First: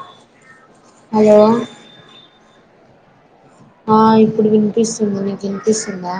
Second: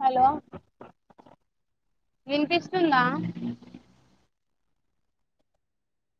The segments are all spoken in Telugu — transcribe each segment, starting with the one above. హలో హలో వినిపిస్తుందా ఆ ఇప్పుడు వినిపిస్తుంది నీకు వినిపిస్తుందా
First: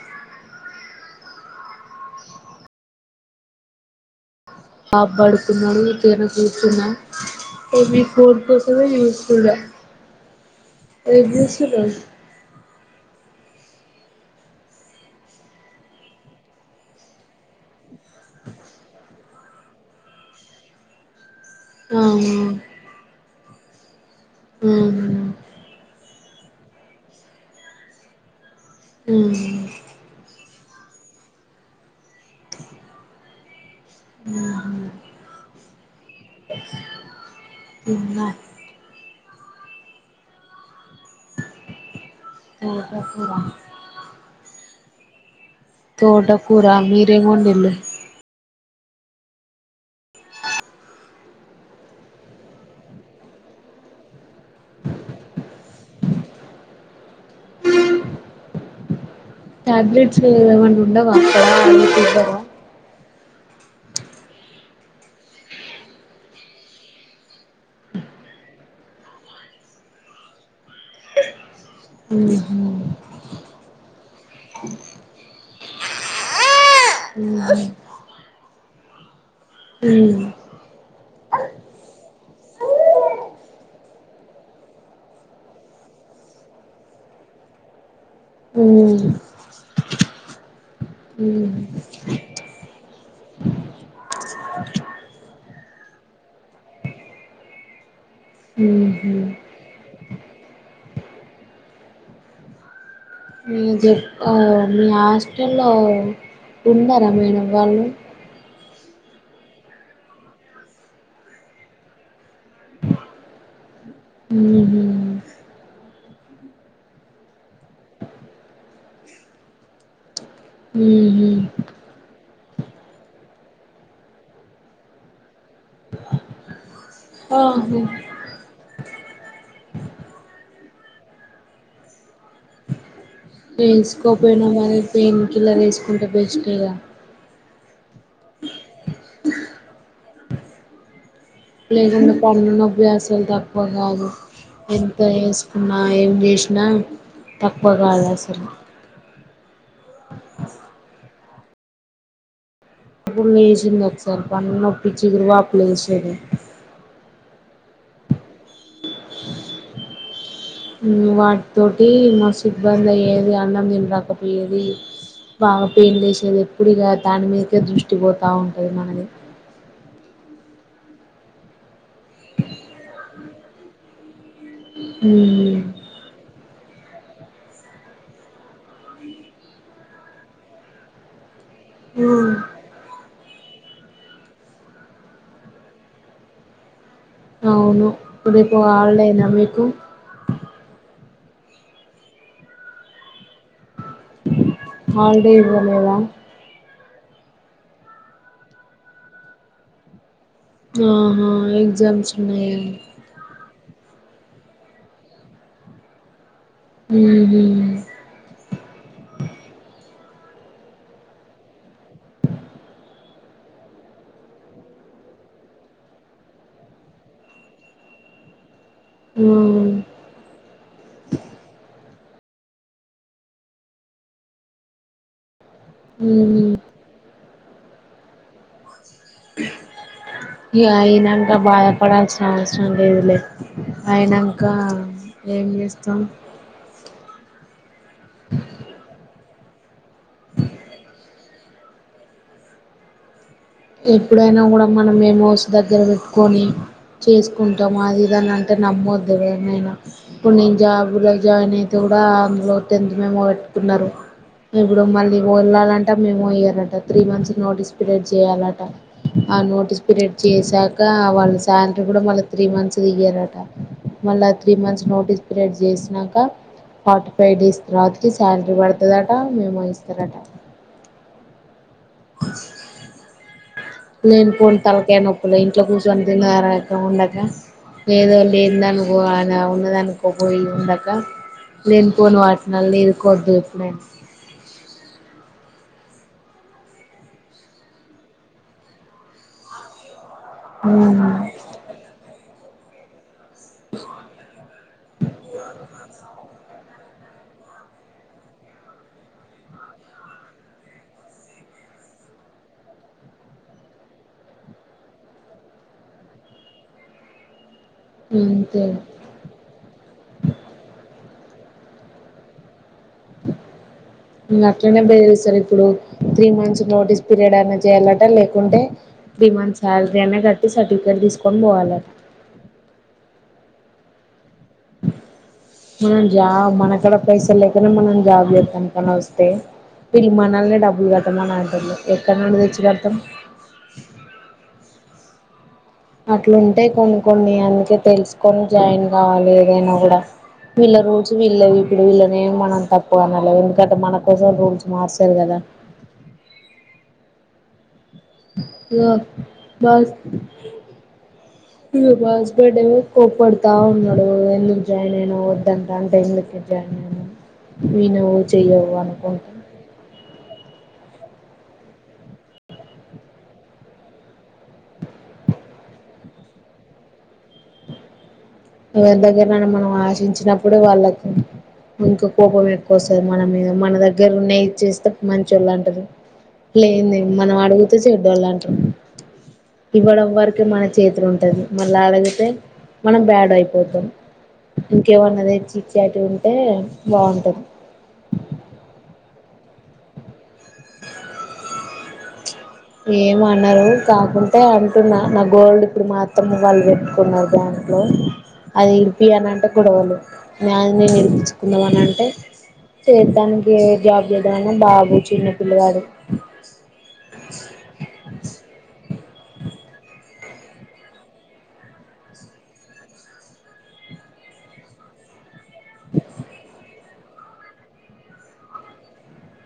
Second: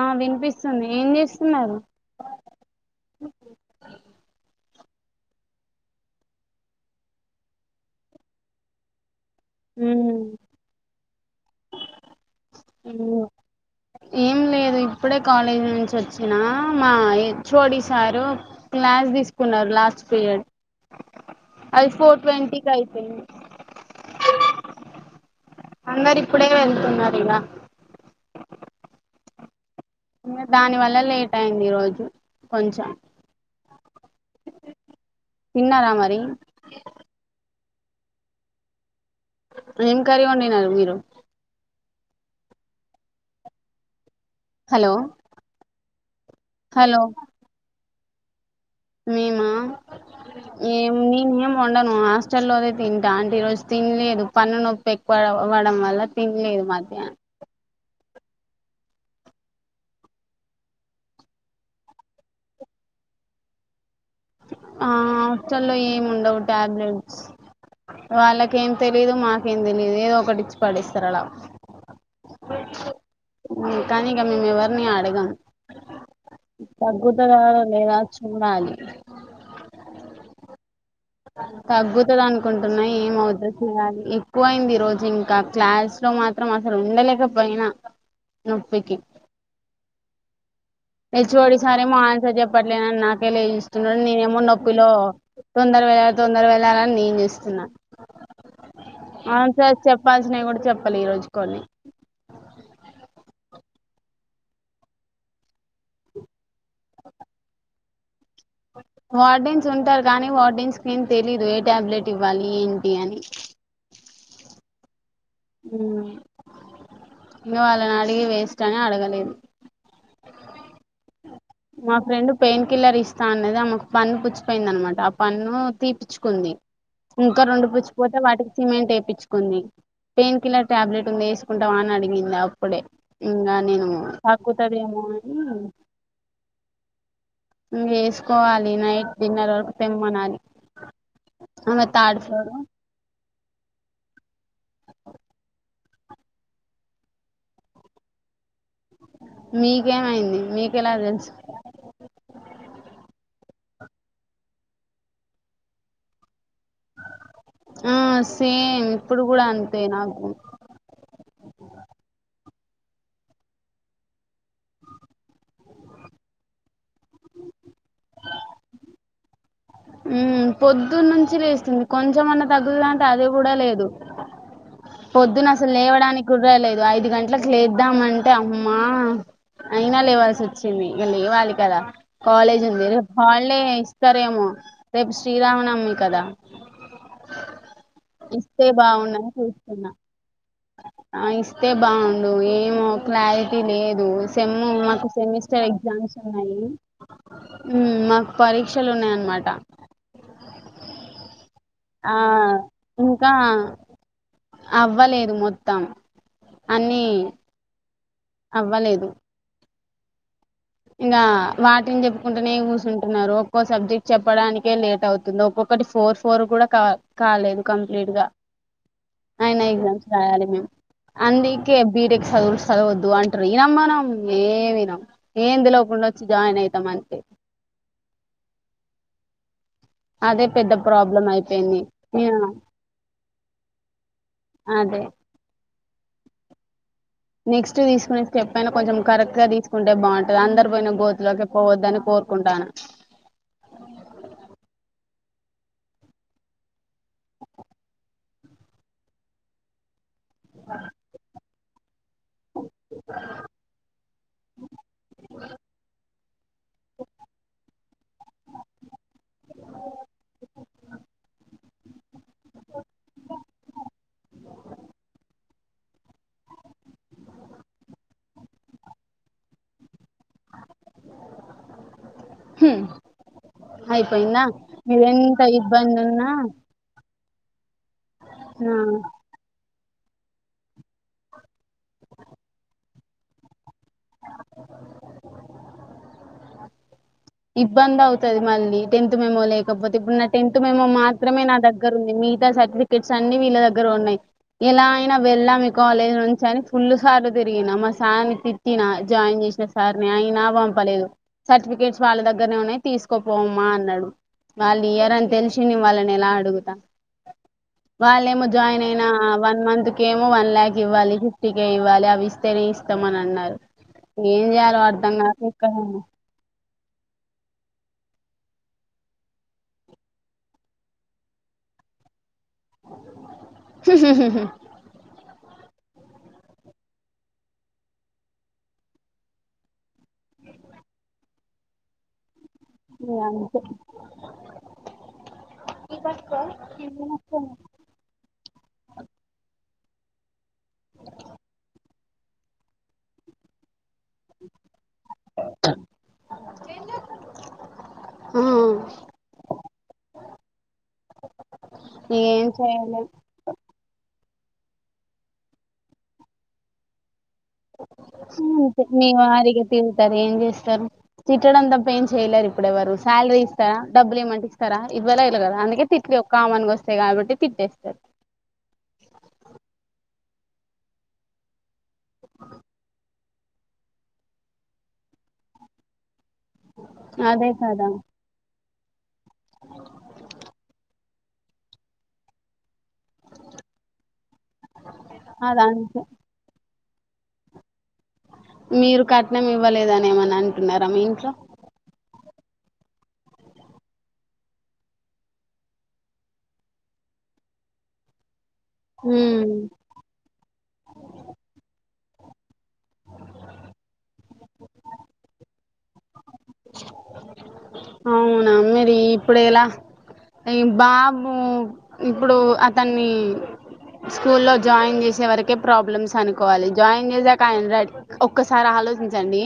ఆ వినిపిస్తుంది ఏం చేస్తున్నారు పాబ్ బడుకున్నాడు సెల్ చూస్తున్న మీ ఫోన్ కోసమే స్తున్న ఏం చేస్తున్నారు మ్ ఏం లేదు ఇప్పుడే కాలేజీ నుంచి వచ్చినా మా H O D sir class తీసుకున్నారు లాస్ట్ పీరియడ్ అది ఫోర్ ట్వంటీ కి అయిపోయింది ఉమ్ హు అందరు ఇప్పుడే వెళ్తున్నారు ఇలా ఉమ్ దాని వల్ల లేట్ అయింది ఈ రోజు కొంచెం తిన్నారా మరి తిన్నా ఏం కర్రి వండినారు మీరు తోట కూర హలో తోట కూర హలో మీరేం వండిలు మేమా ఏం నేను ఏం వండను హాస్టల్ లోదే తింటా అంటే ఈ రోజు తినలేదు పన్ను నొప్పి ఎ వడం వల్ల తినలేదు మధ్యాహ్న ట్యాబ్లెట్స్ ఏదమనా ఉండ వాస్త అద్ద ఆ హాస్టల్లో ఏమి ఉండవు టాబ్లెట్స్ వాళ్ళకేం తెలీదు మాకేం తెలీదు ఏదో ఒకటి ఇచ్చి పడస్తారు అలా ఉమ్ కానీక మేము ఎవరిని అడగాం తగ్గుత ఉహు లేదా చూడాలి మ్ అ తగ్గుతుంది అనుకుంటున్నా ఏమ అవుదు చేయాలి ఎక్కువ అయింది ఈ రోజు ఇంకా క్లాస్ లో మాత్రం మాసలు ఉండలేక పోయిన ఉమ్ హెచ్చకోడి సారేమో ఆన్సర్ చెప్పట్లేనని నాకే లే ఇస్తున్నాడు నేనేమో నొప్పిలో తొందర వెళ్ళాల తొందర వెళ్ళాలని నేను చుస్తున్నా ఉహు అవును సార్ చెప్పాల్సినవి కూడా చెప్పాలెదు ఈరోజు కొన్ని ఏం జేతన్లో లో మీ హాస్టల్లో ఉన్నారా వేరే వాళ్ళు వార్డిన్స్ ఉంటారు కానీ వార్డిన్స్ క ఏం తెలీదు ఏ టాబ్లెట్ ఇవ్వాలి ఏంటి అని హుమ్మ్ హు ఇంగ వాళ్ళని అడిగి వేస్ట్ అని అడగలేదు హు మ్మ్ మా ఫ్రెండ్ పెయిన్ కిల్లర్ ఇస్తా అనేది ఆమెకు పన్ను పుచ్చిపోయింది అనమాట ఆ పన్ను తీపిచ్చుకుంది ఇంకా రెండు ఆహా పుచ్చిపోతే వాటికి సిమెంట్ ఏపిచ్చుకుంది పెయిన్ కిలర్ ట్యాబ్లెట్ ఉంది వేసుకుంటవ అని అడిగింది అప్పుడే ఇంకా నేను వేసుకోపోయినా మరి తగ్గుతదేమో పెయిన్ కిల్లర్ అని వేసుకుంటే బెస్టేగా ఇం వేసుకోవాలి నైట్ డిన్నర్ వరకు తెమ్మనాలి ఆమె లేకుంటే థర్డ్ ఫ్లోర్ పన్ను నొప్పి అస్సలు తక్కువ కాదు ఎంత చేసుకున్నా ఏం చేసినా తక్కువ కాదు అసలు మీకేమైంది మీకెలా తెలుసు అప్పుడు లేసింది ఒకసారి పన్నొప్పి చిగురు వాపులు లేసేది హు సేమ్ ఇప్పుడు కూడా అంతే నాకు హు వాటితోటి మస్తు ఇబ్బంది అయ్యేది అన్నం తినరాక పొ ఏది వావ్ పెన్ లెసేది ఎప్పుడుఇగా దాని మీదేదృష్టి పోతా ఉంటది మనది హు పొద్దున్న నుంచి లేస్తుంది కొంచమన్నా తగ్గుతంటే అదే కూడా లేదు పొద్దున ఉమ్ అసలు లేవడానికి కుడలేదు ఐదు గంటలకు లేద్దాంంటే అమ్మా అయినా లేవాల్సి వచ్చింది లేవాలి కదా కాలేజీ ఉంది హాలిడే ఇస్తారేమో రేపు శ్రీరామ నవమి కాదా అవును రేపు హాలిడే నా మీకు సున్నా ఆ ఇస్తే బాగుండు ఏమో క్లారిటీ లేదు సిమ్ము మాకు హాలిడే సెమిస్టర్ ఇవ్వలేదా ఎగ్జామ్స్ ఉన్నాయి హు మాకు పరీక్షలు ఉన్నాయన్నమాట ఆహా ఎగ్జామ్స్ ఆహా ఉన్నాయా ఇంకా హ అవ్వలేదు మొత్తం హు అన్ని మ్మ్ అవ్వలేదు ఇంగ వాటిని చెప్పుకుంటేనే కూర్చుంటున్నారు ఒక్కో సబ్జెక్ట్ చెప్పడానికే లేట్ అవుతుంది ఒక్కొక్క ఒకటి ఫోర్ ఫోర్ కూడా కా కాలేదు కంప్లీట్ గా అయినా ఎగ్జామ్స్ రాయాలి మేము అందికే బీటెక్ చదువులు చదవద్దు అంటారు ఇనమ్ మనం ఏమి ఈనం ఎందులోపుండ వచ్చి జాయిన్ అవుతాం అంతే అదే ఇగ‌ పెద్ద ప్రాబ్లం అయినంక అయిపోయింది బాధపడాల్సిన అవసరం లేదులే అయినాంక అదే ఏం చేస్తాం నెక్స్ట్ తీసుకునే స్టెప్ అయినా కొంచెం కరెక్ట్ స తీసుకుంటే బాగుంటుంది అందరు పోయిన గోతులోకి పోవద్దని కోరుకుంటాను ఎప్పుడైనా కూడా మనం మెమోస్ దగ్గర పెట్టుకొని చేసుకుంటాము అది ఇది అంటే నమ్మొద్దు ఎవరినైనా ఇప్పుడు నేను జాబులో జాయిన్ అయి ఆ అందులో టెన్త్ మేమో పెట్టుకున్నారు ఇప్పుడు మళ్ళీ వెళ్ళాలంటే మేము ఇయ్యరట త్రీ మంత్స్ నోటిస్ పిరియడ్ చేయాల ఆ నోటీస్ పీరియడ్ చేసాక వాళ్ళ శాలరీ కూడా మళ్ళ త్రీ మంత్స్ ఇయ్యరట మళ్ళా త్రీ మంత్స్ నోటీస్ పీరియడ్ చేసినాక ఫార్టీ ఫైవ్ డేస్ తర్వాతకి శాలరీ పడుతుందట మేమో ఇస్తారట హ అయిపోయిందా లేనిపోని తలకాయ నొప్పులు మీవెంత ఇంట్లో కూర్చొని ఇబ్బందిన్నా తినరాక ఉండక ఏదో లేని దానుకో అని ఉన్నదానికి పోయి ఉండక లేనిపోని వాటినల్ ఎరుకోవడదుపును ఇబ్బంది అవుతుది మళ్ళీ టెన్త్ మెమో లేకపోతే ఇప్పుడు టెన్త్ మేమో మాత్రమే నా దగ్గర ఉంది మిగతా సర్టిఫికేట్ అన్నీ వీళ్ళ దగ్గర ఉన్నాయి ఎలా అయినా వెళ్ళాము కాలేజ్ నుంచి అని ఫుల్లు సార్లు తిరిగిన మా సార్ని తిట్టినా జాయిన్ చేసిన సార్ని అయినా పంపలేదు సర్టిఫికేట్ వాళ్ళ దగ్గరనే ఉన్నాయి తీసుకోపోమ్మా అన్నాడు వాళ్ళు ఇయ్యరని తెలిసి నేను వాళ్ళని ఎలా అడుగుతా అ వాళ్ళేమో జాయిన్ అయిన వన్ మంత్ కేమో వన్ ల్యాక్ ఇవ్వాలి టికే ఇవ్వాలి అవి ఇస్తాం ఇస్తమ అని అన్నారు ఇంగ ఏం అట్లనే చేయాలో అర్ధం బెదిరిస్తారు కాక ఇప్పుడు ఇక్కడ త్రీ మంత్స్ నోటీస్ పీరియడ్ అయినా చేయాలట లేకుంటే త్రీ మంత్ సాలరీ అయిన కట్టి సర్టిఫికెట్ తీసుకొని పోవాలి హు మనం జాబ్ మనకడ పైసా లేకనే మనం జాబ్ చేతామని వస్తే విడు మానల్నే డబ్బులు కట్టమని అంటుగతుల్లు ఎక్క అంతే అట్లుంటేయి కొన్ని కొన్ని అందుకే తెలుసుకొని జాయిన్ కావాలి ఏదైనా కూడా వీళ్ళ రూల్స్ వీళ్ళ ఇప్పుడు వీళ్ళనేమి మనం తప్పు అనలేవు ఎందుకంటే మనకు ఒక్కసం రూల్స్ మార్చారు కదా లో అంతే బస్ మి ఏం హస్బెడ్ ఎమో చేయలేం కోప్పడతా ఉన్నాడు ఎందు జాయిన్ అయినవు వద్దంటా ఎందుకే జాయిన్ అయను ంతే మీ వరిగా తిరుతారు ఏం చేస్తారు తిట్టడంతా ఎయిన్ చేయలేరు ఇప్పుడుెవరు సాలరీ ఇస్తారాడబుల్ ఇమంటే ఇస్తా ఇవ్వ లేరు కదా అందుకే తి ఒ కమాన్గా వస్తాయి కాబట్టి తిట్టేస్తారు ఎవరి దగ్గరన్న మనం ఆశించినప్పుడే వాళ్ళకి ఇంకా కోపం ఎక్కువ వస్తుంది మన మీద మన దగ్గర ఉన్నాయి ఇచేస్తే మంచి వాళ్ళు అంటరు లే లే మనం అదే అడుగుతే కదా చెడ్ద్దవాళ్ళు అంటరు ఇవ్వడం వరకే మన చేతులు ఉంటది మళ్ళీ అదిగితే మనం ం ఇంకేమన్నాది చ చాటి అదంతే ఉంటే బాగుంటది మీరు కట్నం ఇవ్వలేదనేమని అంటున్నార మీ ఇంట్లో ఏమన్నారు కాకుంటే అంటున్నా నా గోల్డ్ ఇప్పుడు మాఅత్తమ్మ వాళ్ళు పెట్టుకున్నారు బ్యా అది విడిపి అని అంటే ఉమ్ గొడవలు నాది నేను విడిపించుకుందామ అని అంటే చేతానికి ఏ జాబ్ చేద్దమన్నా బాబు చిన్న పిల్లగాడు అవునా మరి ఇప్పుడు ఎలా ఎ బాబు ఇప్పుడు అతన్ని స్కూ లో జాయిన్ చేసే వరకే ప్రాబ్లమ్స్ అనుకోవాలి జాయిన్ చేసాక ఆయన రాడి ఒక్కసారి ఆలోచించండి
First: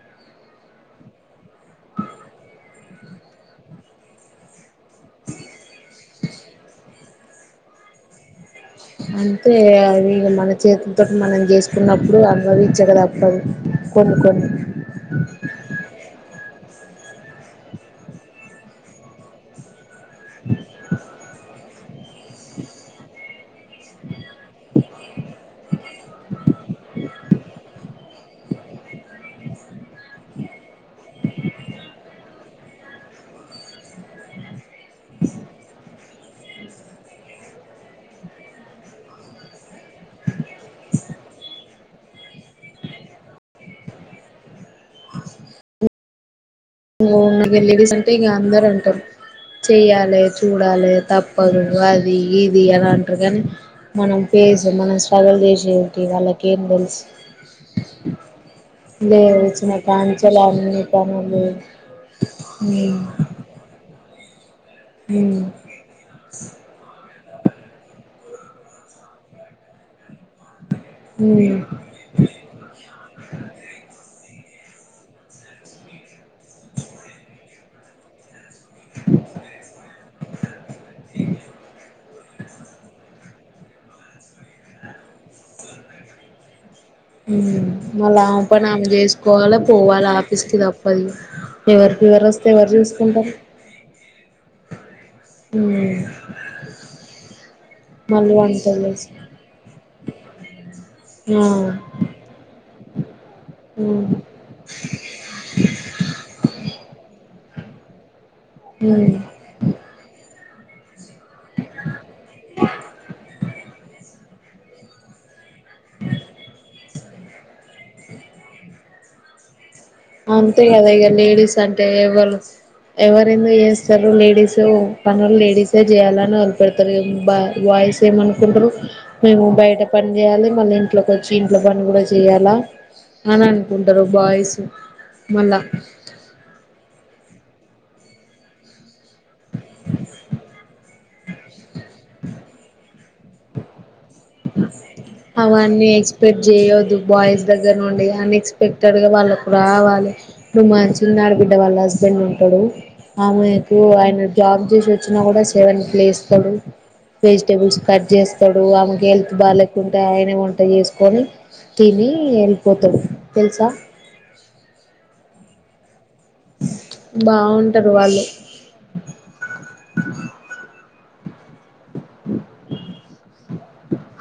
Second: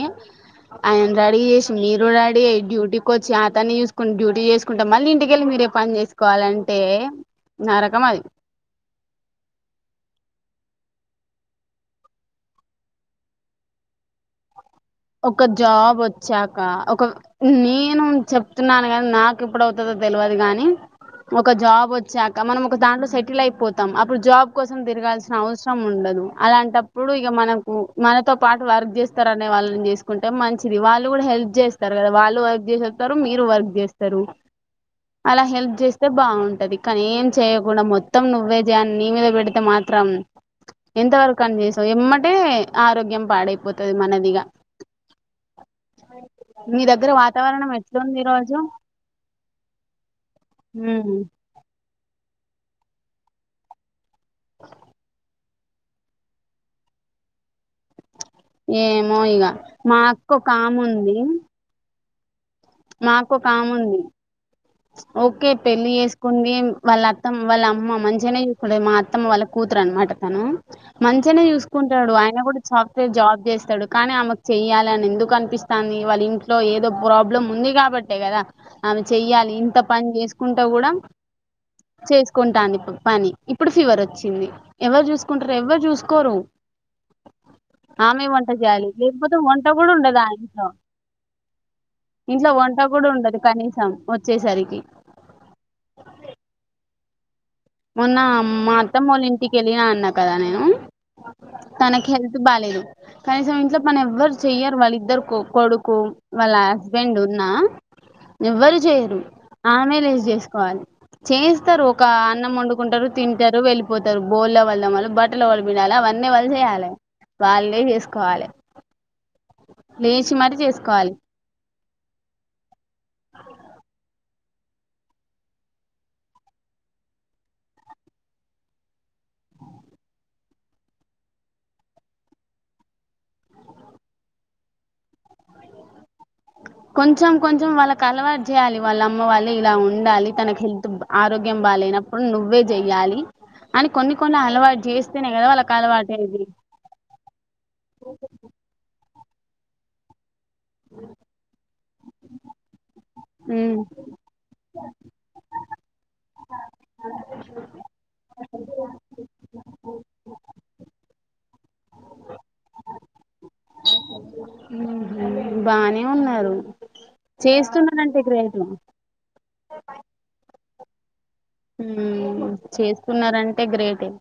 ఆయన రెడీ చేసి మీరు రెడీ అయే డ్యూటీకి వచ్చి అతన్ని చూసుకుని డ్యూటీ చేసుకుంటా మళ్ళీ ఇంటికి వెళ్ళి మీరే పని చేసుకోవాలంటే అంటే నరకం అది అంటే అది మన చేతులతో మనం చేసుకున్నప్పుడు అనుభవించక తప్పదు కొన్నికొన్ని ఒక జాబ్ వచ్చాక ఒక నేను చెప్తున్నాను కానీ నాకు ఇప్పుడు వాతదో తెల్వదు గాని ఒక జాబ్ వచ్చాక మనం ఒక దాంట్లొ సెటిల్ అయ్పోతాం అప్పుడు జాబ్ కోసం తిరగాల్సిన అవసరం ఉండదు అలాంటప్పుడు ఇగ మనకూ మనతో పాటు వర్క్ చేస్తారు అనే వాళ్ళని చేసు కుంటే మంచిది వాళ్ళు కూడ హెల్ప్ చేస్తారు కదా వాళ్ళు వర్క్ చేసి వస్తారు మీరు వర్క్ చేస్తారు అలా హెల్ప్ చేస్తే బావుంటది కనీ ఏం చేయకుండా మొత్తం నువ్వే జాయే అనీ మీద పెడితె మాత్ త్రం ఎంతవరకు అని చేస్తావ్ ఎమ్మటే ఆరోగ్యం పాడైపోతుంది మనది ఇగ [inaudible] ఆమో ఇగా లేడీస్ అంటే ఇక అందరూ అంటారు చెయ్యాలె చూడాలె ఉమ్ తప్పదు అది ఇది అల అంటరు కానీ మనం ఫేస్ మనం స్ట్రగుల్ చేసేటివి వాళ్ళకేం తెలుస్ ఏమో ఇగ లేచిన మా కాంచి అక్క ఒక అన్ని పనులు [inaudible] మాకు ఒక ఆమె ఉంది ఉమ్ ఓకే పెళ్ళి చేసుకుంది వాళ్ళ అత త్తం వాళ్ళ అమ్మ మంచిగనె చూసుకుంటది మా అత్తమ్మ వాళ్ళ కూతురు అన్నమాట తను మంచిగనే చూసుకుంటడు ఆయన కూడ సాఫ్ట్ వేర్ జాబ్ చేస్తడు కానీ ఆమెక్ చెయ్యాలని ఎందుకనిపిస్తాంది వాళ్ళ ఇంట్లో ఏదో ప్రాబ్ బ్లమ్ ఉంది కాబట్టే కదా అమె చెయ్యాలి ఇంత పని చేసుకుంటా కూడ చేసుకుంటాంది ఇప్పుడు పని ఇప్పుడు ఫీవర్ వచ్చింది ఎవరు చూసుకుంటారు ఎవ్వరు చూసుకోరు ఊ మల్ల ఆమె వంట పని చేయాలి లేకపోతే చేసుకోవాలి వంట కూడా పోవాల ఉండదు ఆ ఆఫీస్ కి ఇంట్లో తప్పదు ఎవర ఫీవర్ వస్తే ఇంట్లో ఎవర్ వంట కూడా చూసుకుంటరు ఉండదు కనీసం వచ్చేసరికి ఊ మొన్నా మా చేసి అత్తమ్మ ఒళ్ళ ఇంటికి ఎళ్ళినా అన్న కదా నేనూ ఆ తనకి హెల్త్ బాలేదు కనీసం ఇంట్లో పని ఉమ్ ఎవ్వరు చెయ్యరు వాళ్ళిద్దరు కొడుకు వల్ల హస్బెండ్ ఉన్నా ఎవ్వరు ఉమ్ చెయ్యరు ఆమె లేసి చేసుకోవాలి చేస్తరు ఒకా అన్నం వండుకుంటరు తింటరు వెళ్ళిపోతరు బొల్లు ఎవల్ తోమాల బట్ బట్టల్ ఎవలు పిండాలే అవన్నీ ఎవలు చేయాలె వాల్లే చేసుకోవాలే అంతే కదా ఇగ లేడీస్ అంటె ఎవ్వరు ఎవరు ఎందుకు చేస్తరు లేడీస్ సో పనుల్ లేడీసే చేయాలని వదిలిపెడతారు బా బాయ్స్ ఏమనుకుంటరు మేము బయట పని చేయాలి మళ్లి ఇంట్లోకొచ్చి ఇంట్లో పని కూడ చేయాల అన్ అనుకుంటరు బాయ్స్ మల్ల కొంచెం కొంచెం వాళ్ళక్ అలవాటు చేయాలి వాళ్ళ అమ్మ వల్లే ఇలా ఉండాలి తనకు హెల్త్ ఆరోగ్యం బాలే నప్పుడు నువ్వే చెయ్యాలి అని కొన్ని కొన్ని అలవాటు చేస్తేనే కదా వాళ్ళకి అవన్నీ ఎక్స్పెక్ట్ అలవాటైది చెయ్యొద్దు బాయ్స్ దగ్గర నుండి అన్ఎక్స్పెక్టెడ్ గా వాళ్ళకు రావాలే మా చిన్నా ఆడబిడ్డ వాళ్ళ హస్బెండ్ ఉంటడూ ఉమ్ ఆమేకు ఆయన జాబ్ చేసి వచ్చినా కూడా సెవెన్ కి లేస్తడు వెజిటేబుల్స్ కట్ చేస్తడు ఆమెకు హెల్త్ బాలేకుంటే ఆయనే వంట చేసుకొని తినీ ఎళ్ళిపోతడు తెల్సా ఉమ్ బానే ఉన్నరు బాగుంటారు చేస్తున్నారంటే వాళ్ళు గ్రేటు [inaudible] ఊ చేస్కున్నారంటే గ్రేటే